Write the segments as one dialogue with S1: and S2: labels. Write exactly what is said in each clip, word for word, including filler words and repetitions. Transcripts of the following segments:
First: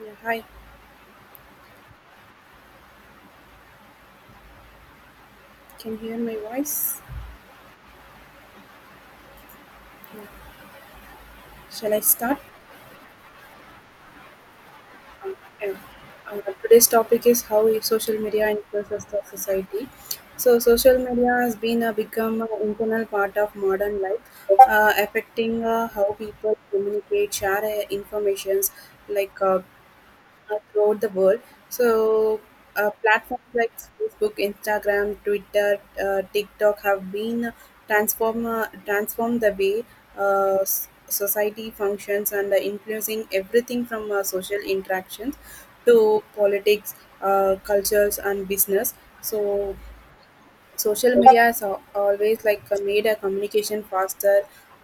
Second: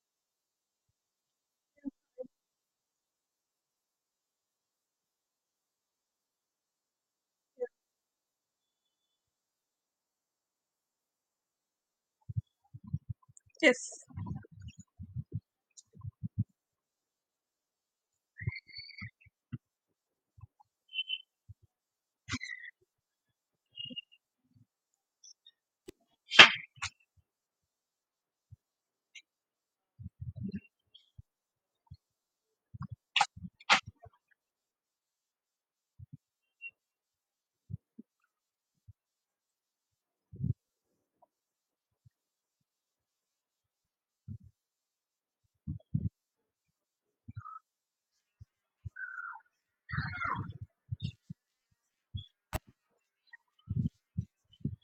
S1: Yeah, hi. Can you hear my voice? Yeah. Shall I start?
S2: Yes,
S1: Um, yeah. Uh, today's topic is how i- social media influences the society. So social media has been a become an internal part of modern life, uh, affecting uh, how people communicate, share uh, informations like uh, uh, throughout the world. So, uh, Platforms like Facebook, Instagram, Twitter, uh, TikTok have been transform uh, transformed the way uh, s- society functions and uh, influencing everything from uh, social interactions to politics, uh, cultures, and business. So social media has al- always like uh, made a communication faster.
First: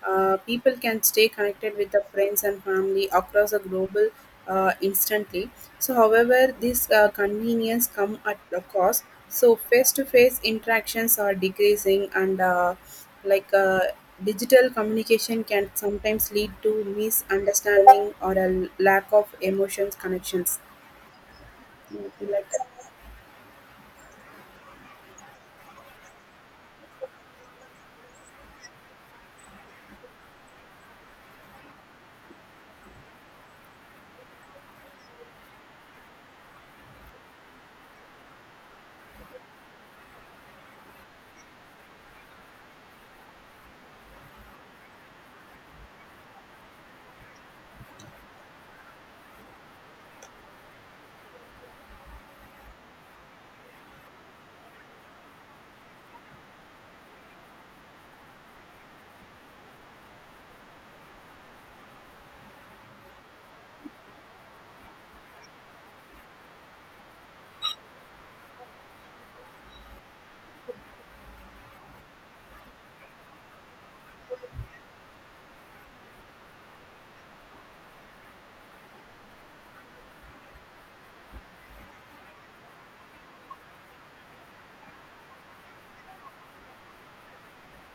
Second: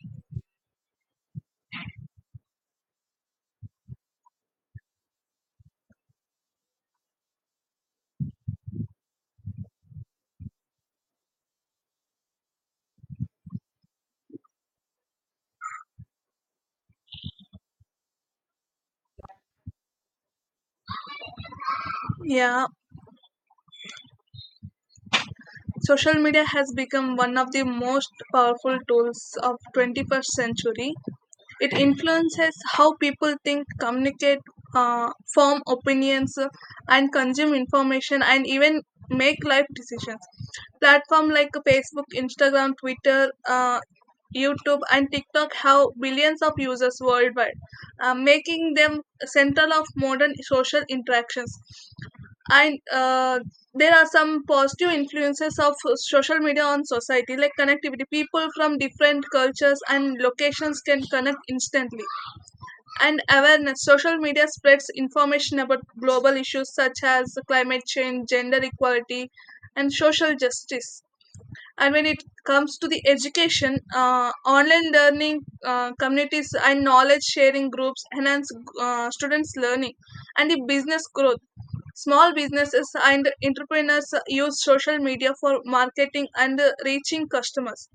S1: uh, People can stay connected with the friends and family across the global, uh, instantly. So however, this uh, convenience come at a cost, so face-to-face interactions are decreasing and uh, like uh, digital communication can sometimes lead to misunderstanding or a lack of emotions connections. Something like
S2: yeah.
S1: that.
S2: Social media has become one of the most powerful tools of twenty-first century. It influences how people think, communicate, uh, form opinions, uh, and consume information, and even make life decisions. Platforms like Facebook, Instagram, Twitter, uh, YouTube, and TikTok have billions of users worldwide, uh, making them central of modern social interactions. and uh, there are some positive influences of social media on society like connectivity, people from different cultures and locations can connect instantly, and awareness, social media spreads information about global issues such as climate change, gender equality, and social justice. And when it comes to the education, uh, online learning uh, communities and knowledge sharing groups enhance uh, students learning, and the business growth. Small businesses and entrepreneurs use social media for marketing and uh, reaching customers,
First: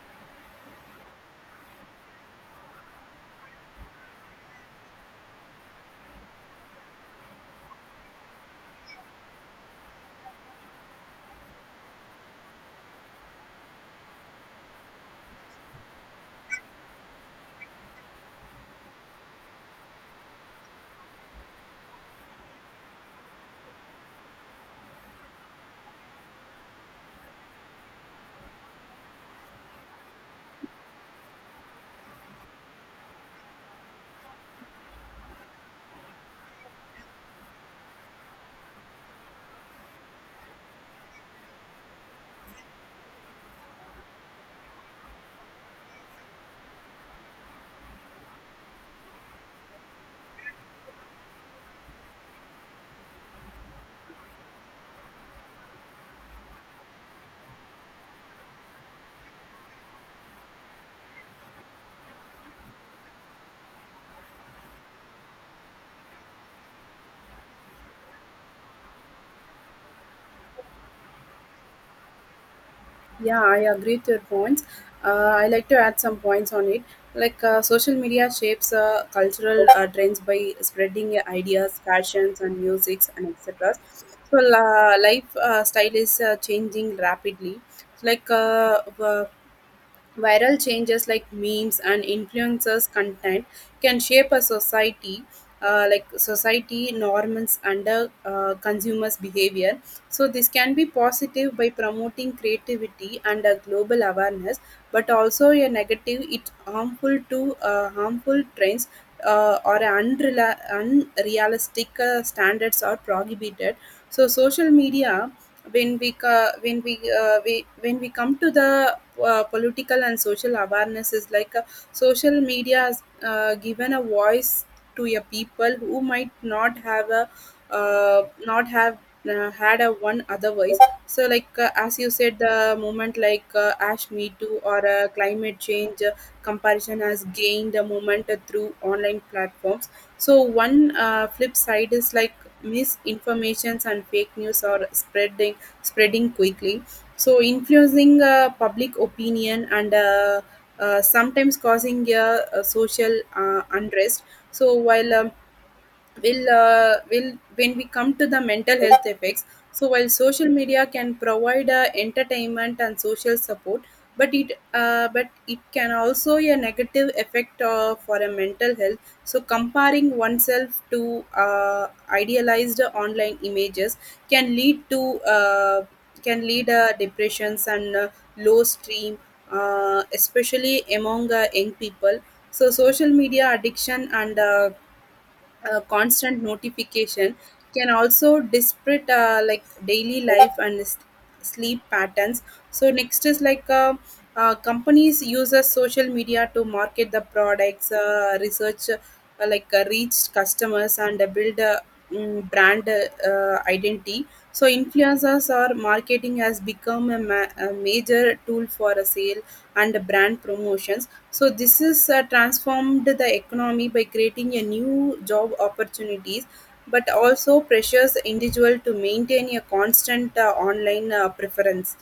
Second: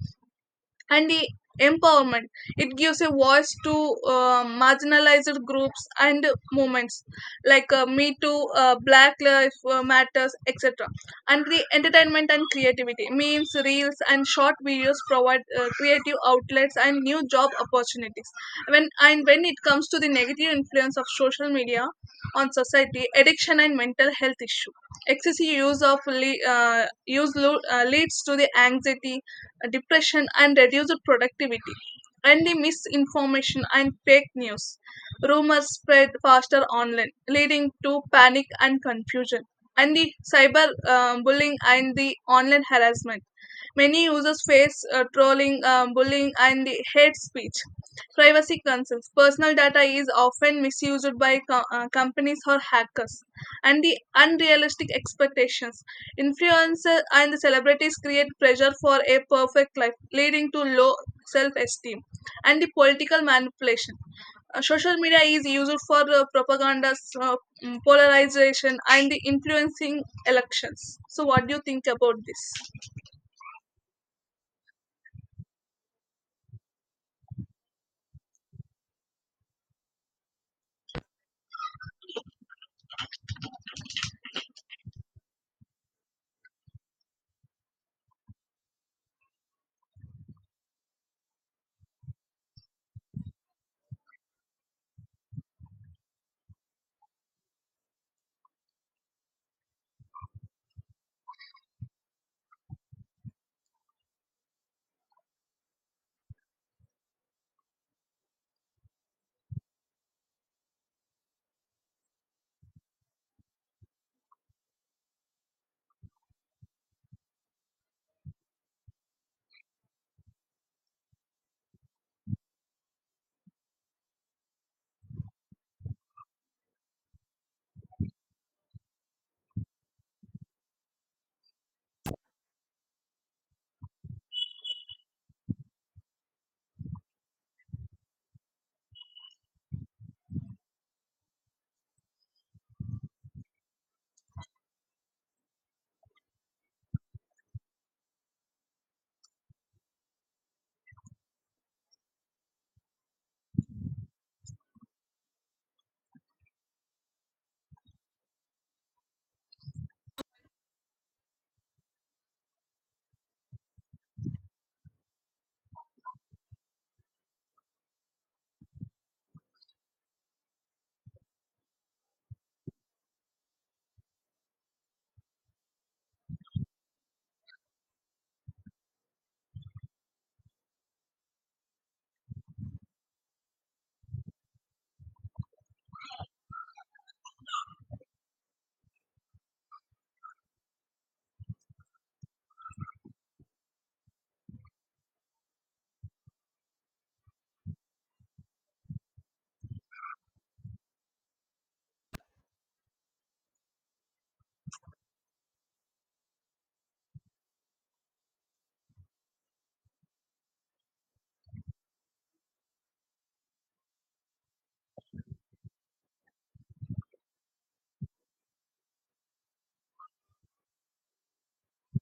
S2: and the empowerment, it gives a voice to uh, marginalized groups and movements like uh, me too, uh, black lives matters, etc. And the entertainment and creativity means reels and short videos provide uh, creative outlets and new job opportunities. When and when it comes to the negative influence of social media on society, addiction and mental health issue, excessive use of le- uh, use lo- uh, leads to the anxiety, depression, and reduced productivity. And the misinformation and fake news, rumors spread faster online, leading to panic and confusion. And the cyber uh, bullying and the online harassment. Many users face uh, trolling, um, bullying, and hate speech. Privacy concerns. Personal data is often misused by co- uh, companies or hackers. And the unrealistic expectations. Influencers and the celebrities create pressure for a perfect life, leading to low self esteem. And the political manipulation. Uh, social media is used for uh, propaganda, uh, mm, polarization, and the influencing elections. So, what do you think about this?
S1: Yeah, I agree with your points. Uh, I like to add some points on it. Like uh, social media shapes uh, cultural uh, trends by spreading ideas, fashions, and musics, and et cetera. So uh, life uh, style is uh, changing rapidly. Like uh, uh, Viral changes like memes and influencers' content can shape a society, uh, like society norms under uh, uh, consumers' behavior. So this can be positive by promoting creativity and a global awareness, but also a negative. It harmful to uh, harmful trends uh, or unrela- unrealistic uh, standards are prohibited. So social media, when we co- when we, uh, we when we come to the uh, political and social awareness is like uh, social media has uh, given a voice to a people who might not have a uh, not have uh, had a one otherwise. So like uh, as you said, the movement like uh, ash me too or uh, climate change uh, comparison has gained a moment uh, through online platforms. So one uh, flip side is like misinformations and fake news are spreading spreading quickly, so influencing uh, public opinion and uh, uh, sometimes causing a, a social uh, unrest. So while uh, will uh, will when we come to the mental health effects. So while social media can provide uh, entertainment and social support, but it uh, but it can also a negative effect uh, for a mental health. So comparing oneself to uh, idealized online images can lead to uh, can lead uh, depressions and uh, low stream, uh, especially among uh, young people. So social media addiction and uh, uh, constant notification can also disrupt uh, like daily life and s- sleep patterns. So next is like uh, uh, companies uses social media to market the products, uh, research uh, like uh, reach customers and uh, build a mm, brand uh, uh, identity. So influencers or marketing has become a, ma- a major tool for a sale and brand promotions. So this is uh, transformed the economy by creating a new job opportunities, but also pressures individual to maintain a constant uh, online uh, preference.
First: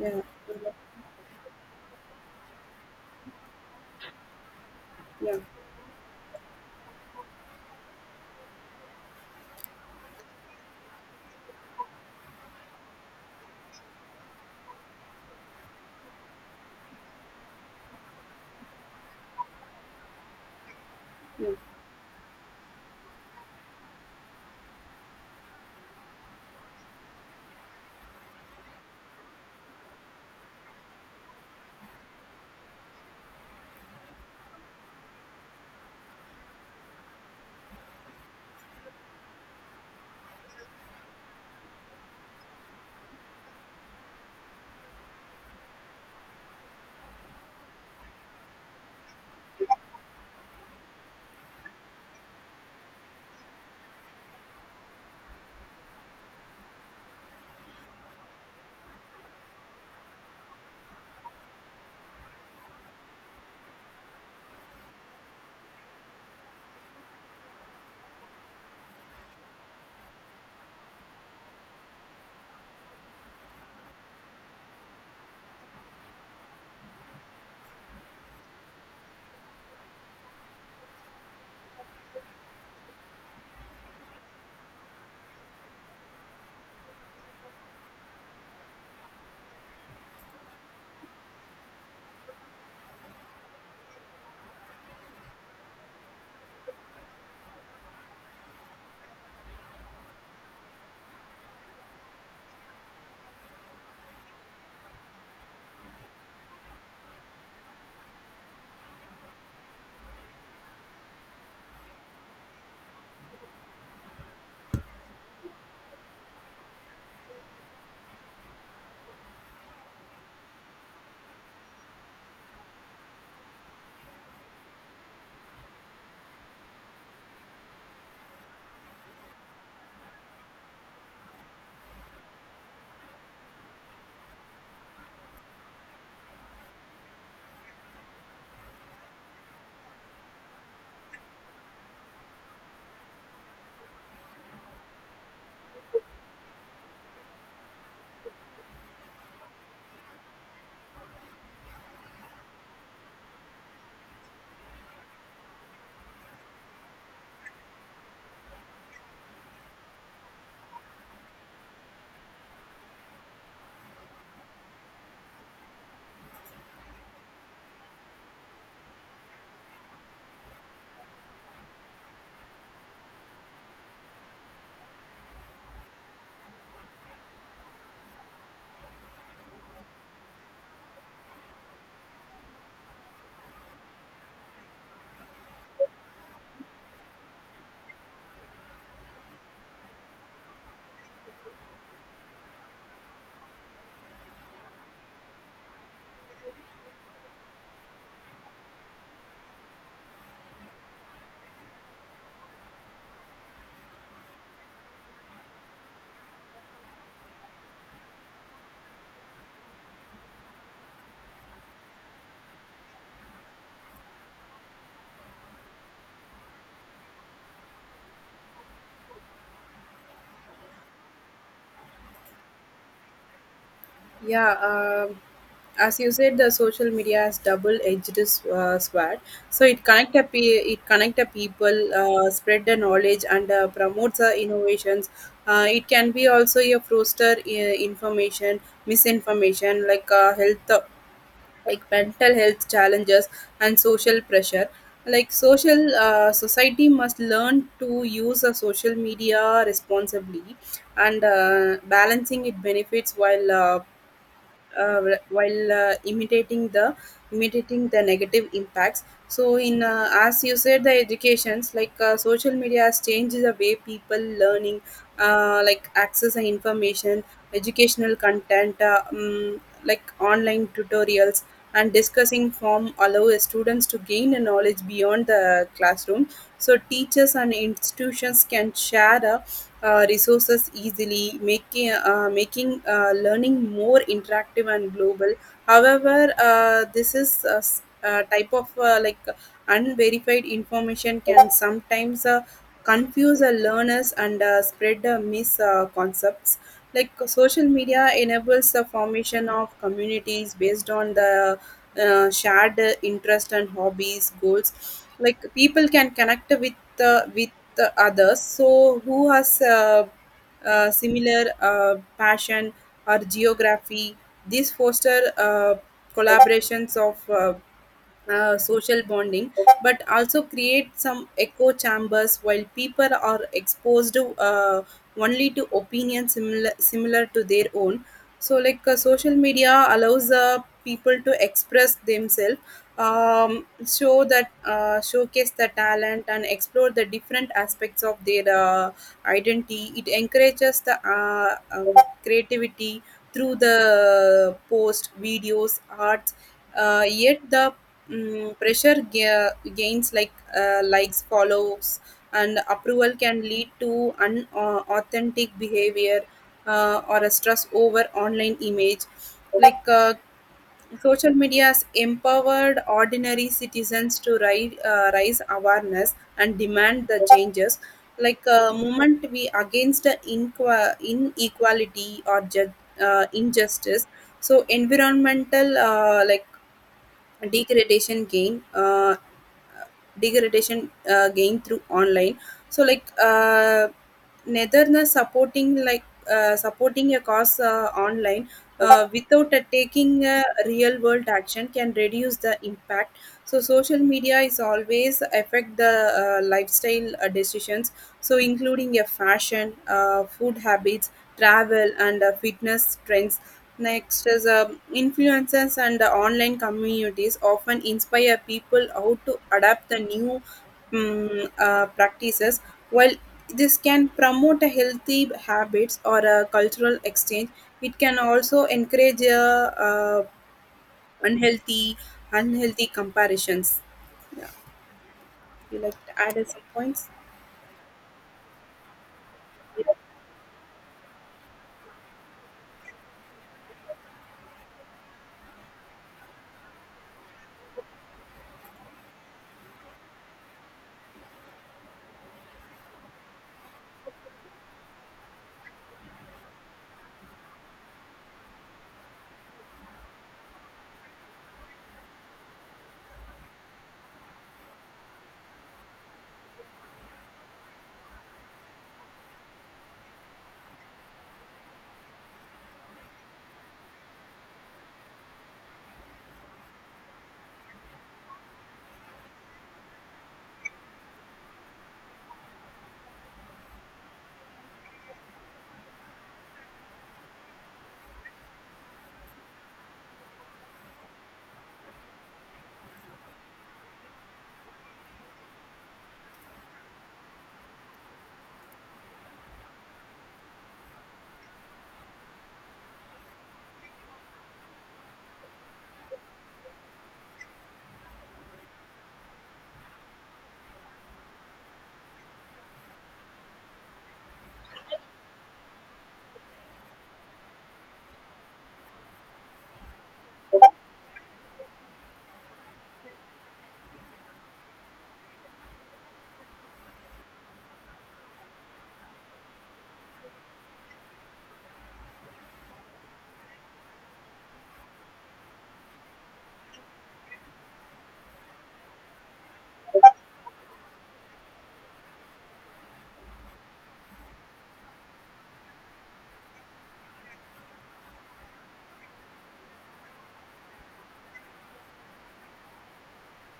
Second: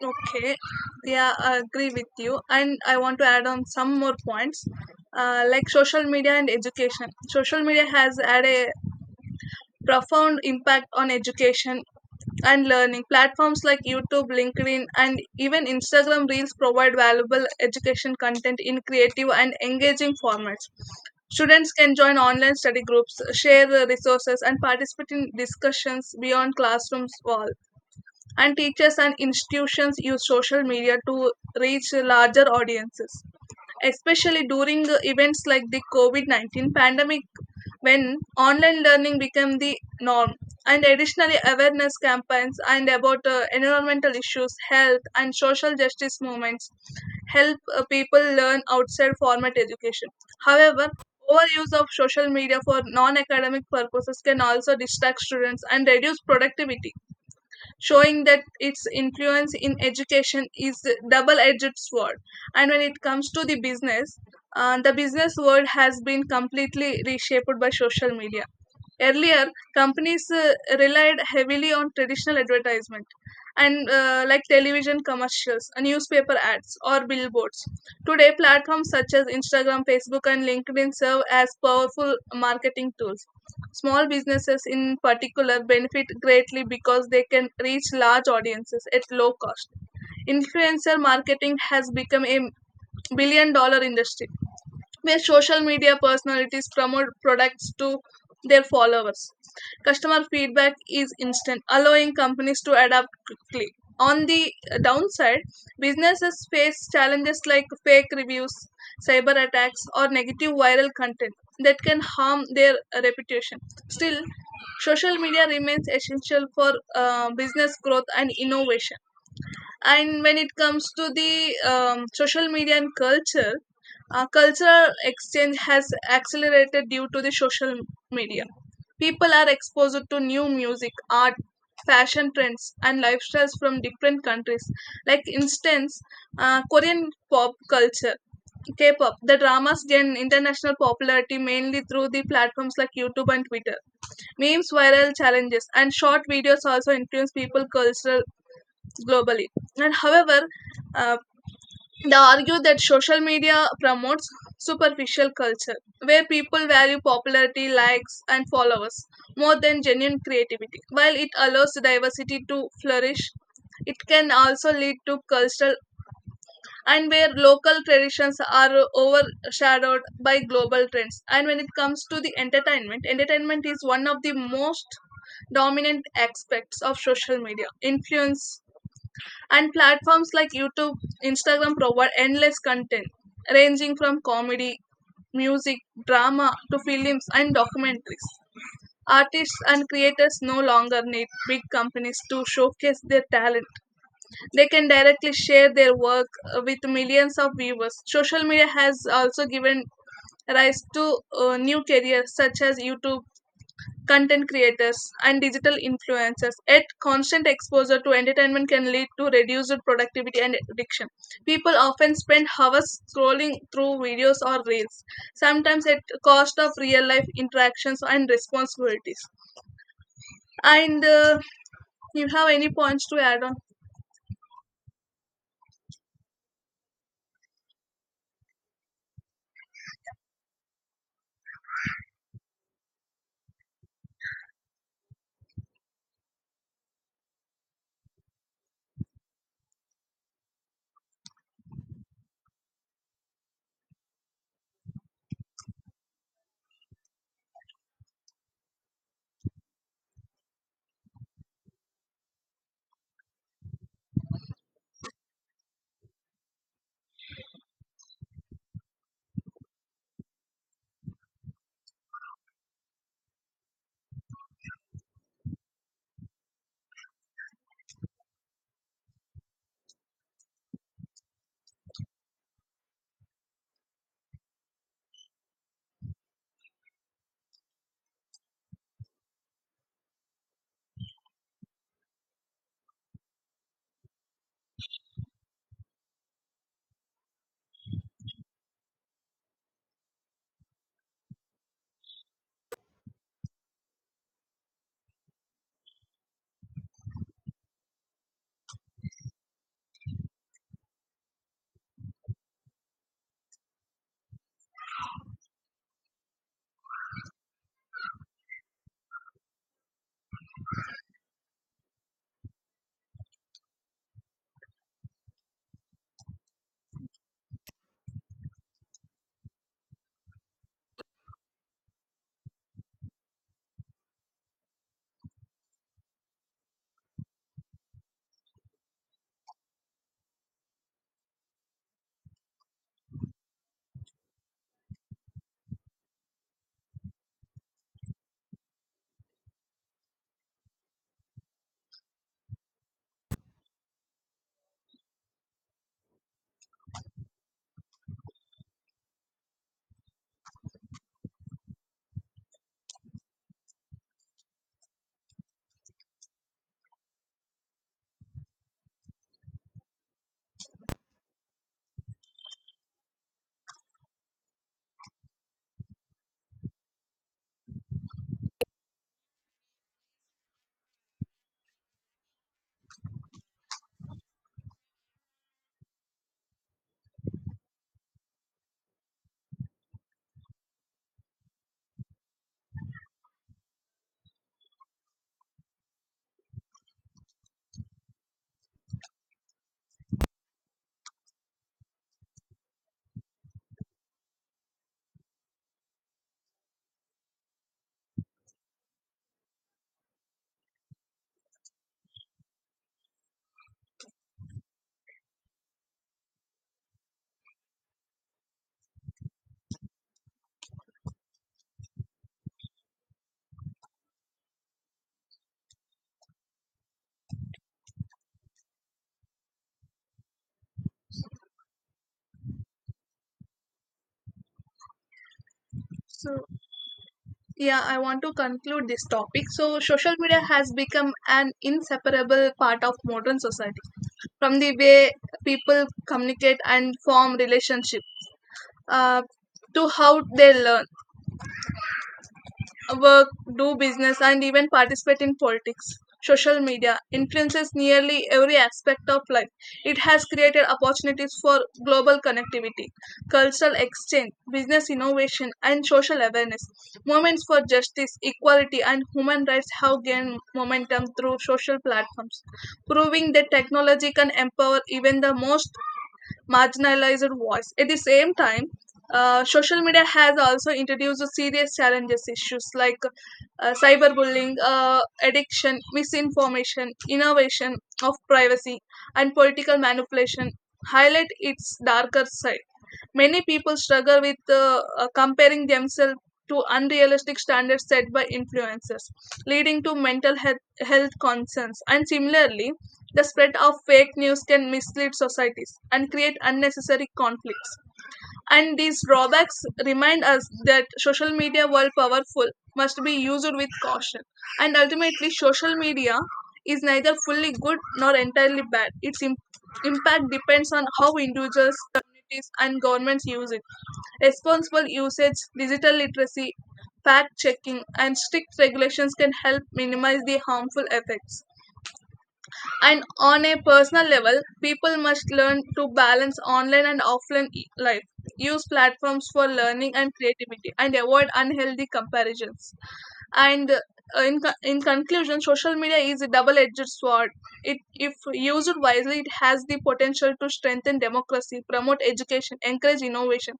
S1: Yeah.
S2: Okay, yeah, I agree with you. And I want to add on some more points,
S1: Yeah.
S2: uh, like social media and education. Social media has had a profound impact on education and learning. Platforms like YouTube, LinkedIn, and even Instagram Reels provide valuable education content in creative and engaging formats. Students can join online study groups, share uh, resources, and participate in discussions beyond classrooms walls, and teachers and institutions use social media to reach larger audiences, especially during uh, events like the COVID nineteen pandemic, when online learning became the norm. And additionally, awareness campaigns and about uh, environmental issues, health, and social justice movements help uh, people learn outside formal education. However, overuse of social media for non academic purposes can also distract students and reduce productivity, showing that its influence in education is a double-edged sword. And when it comes to the business, uh, the business world has been completely reshaped by social media. Earlier, companies uh, relied heavily on traditional advertisement and uh, like television commercials, uh, newspaper ads, or billboards. Today, platforms such as Instagram, Facebook, and LinkedIn serve as powerful marketing tools. Small businesses, in particular, benefit greatly because they can reach large audiences at low cost. Influencer marketing has become a billion dollar industry where social media personalities promote products to their followers. Customer feedback is instant, allowing companies to adapt quickly. On the downside, businesses face challenges like fake reviews, cyber attacks, or negative viral content that can harm their reputation. Still, social media remains essential for uh, business growth and innovation. And when it comes to the um, social media and culture, uh, cultural exchange has accelerated due to the social media. People are exposed to new music, art, fashion trends, and lifestyles from different countries. Like instance, uh, Korean pop culture, K-pop, the dramas gain international popularity mainly through the platforms like YouTube and Twitter. Memes, viral challenges, and short videos also influence people cultural globally. And however, uh, they argue that social media promotes superficial culture, where people value popularity, likes, and followers more than genuine creativity. While it allows diversity to flourish, it can also lead to cultural, and where local traditions are overshadowed by global trends. And when it comes to the entertainment, entertainment is one of the most dominant aspects of social media influence. And platforms like YouTube, Instagram provide endless content ranging from comedy, music, drama to films and documentaries. Artists and creators no longer need big companies to showcase their talent. They can directly share their work uh, with millions of viewers. Social media has also given rise to uh, new careers such as YouTube content creators, and digital influencers. Yet, constant exposure to entertainment can lead to reduced productivity and addiction. People often spend hours scrolling through videos or reels, sometimes at cost of real life interactions and responsibilities. And uh, you have any points to add on?
S1: Yeah, um as you said, the social media has double-edged s- uh, sword. So it connect a pe- it connect a people, uh, spread the knowledge, and uh, promotes the innovations. Uh, it can be also a foster uh, information, misinformation like uh, health, like mental health challenges and social pressure. Like social uh, society must learn to use the social media responsibly and uh, balancing its benefits while uh, uh, while uh, imitating the imitating the negative impacts. So in uh, as you said, the educations, like uh, social media has changed the way people learning, uh, like access and information. Educational content uh, um, like online tutorials and discussing form allow students to gain a knowledge beyond the classroom. So teachers and institutions can share a uh, resources easily, making uh, making uh, learning more interactive and global. However, uh, this is a s- a type of uh, like unverified information can sometimes uh, confuse uh, learners and uh, spread uh, misconceptions. like uh, social media enables the formation of communities based on the uh, shared uh, interest and hobbies goals. Like people can connect with uh, with the others, so who has uh, uh, similar uh, passion or geography. These foster uh, collaborations of uh, uh, social bonding, but also create some echo chambers while people are exposed uh, only to opinions similar similar to their own. So, like uh, social media allows uh, people to express themselves, um, show that uh, showcase the talent and explore the different aspects of their uh, identity. It encourages the uh, um, creativity through the post videos, arts. Uh, yet the mm pressure ga- gains like uh, likes, follows, and approval can lead to unauthentic behavior uh, or a stress over online image. like uh, Social media has empowered ordinary citizens to ri- uh, raise awareness and demand the changes. Like uh, moment we against the inqu- inequality or ju- uh, injustice, so environmental uh, like degradation gain uh, degradation uh, gain through online. So like uh, neither the supporting like uh, supporting a cause uh, online uh, without uh, taking uh, real world action can reduce the impact. So social media is always affect the uh, lifestyle uh, decisions, so including a fashion, uh, food habits, travel, and uh, fitness trends. Next is um, influencers and the online communities often inspire people how to adapt the new um, uh, practices. While this can promote a healthy habits or a cultural exchange, it can also encourage uh, uh, unhealthy unhealthy comparations. You like to
S2: So,
S1: add some points?
S2: yeah, I want to conclude this topic. So, social media has become an inseparable part of modern society, from the way people communicate and form relationships uh, to how they learn, work, do business, and even participate in politics. Social media influences nearly every aspect of life. It has created opportunities for global connectivity, cultural exchange, business innovation, and social awareness. Movements for justice, equality, and human rights have gained momentum through social platforms, proving that technology can empower even the most marginalized voice. At the same time, uh, social media has also introduced serious challenges, issues like uh, cyberbullying, uh, addiction, misinformation, innovation of privacy, and political manipulation highlight its darker side. Many people struggle with uh, uh, comparing themselves to unrealistic standards set by influencers, leading to mental health, health concerns. And similarly, the spread of fake news can mislead societies and create unnecessary conflicts. And these drawbacks remind us that social media, while powerful, must be used with caution. And ultimately, social media is neither fully good nor entirely bad. Its im- impact depends on how individuals, communities, and governments use it. Responsible usage, digital literacy, fact checking, and strict regulations can help minimize the harmful effects. And on a personal level, people must learn to balance online and offline e- life, use platforms for learning and creativity, and avoid unhealthy comparisons. And uh, in, co- in conclusion, social media is a double edged sword. It, if used wisely, it has the potential to strengthen democracy, promote education, encourage innovation,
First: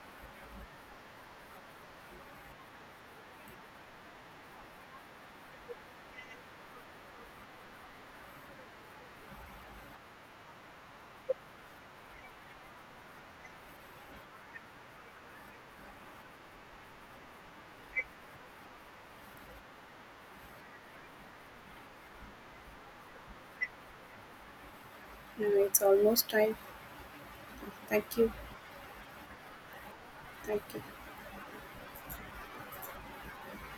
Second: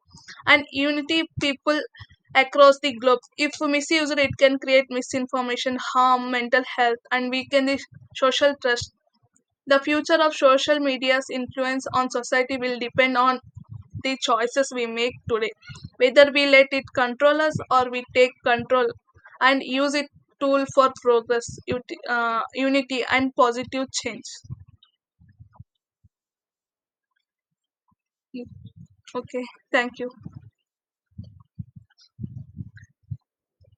S2: and unity people across the globe. If misused, it can create misinformation, harm mental health, and weaken the social trust. The future of social media's influence on society will depend on the choices we make today, whether we let it control us or we take control and use it tool for progress, ut- uh, unity, and positive change.
S1: No, it's almost time. Thank you.
S2: Okay, thank you.
S1: Thank you.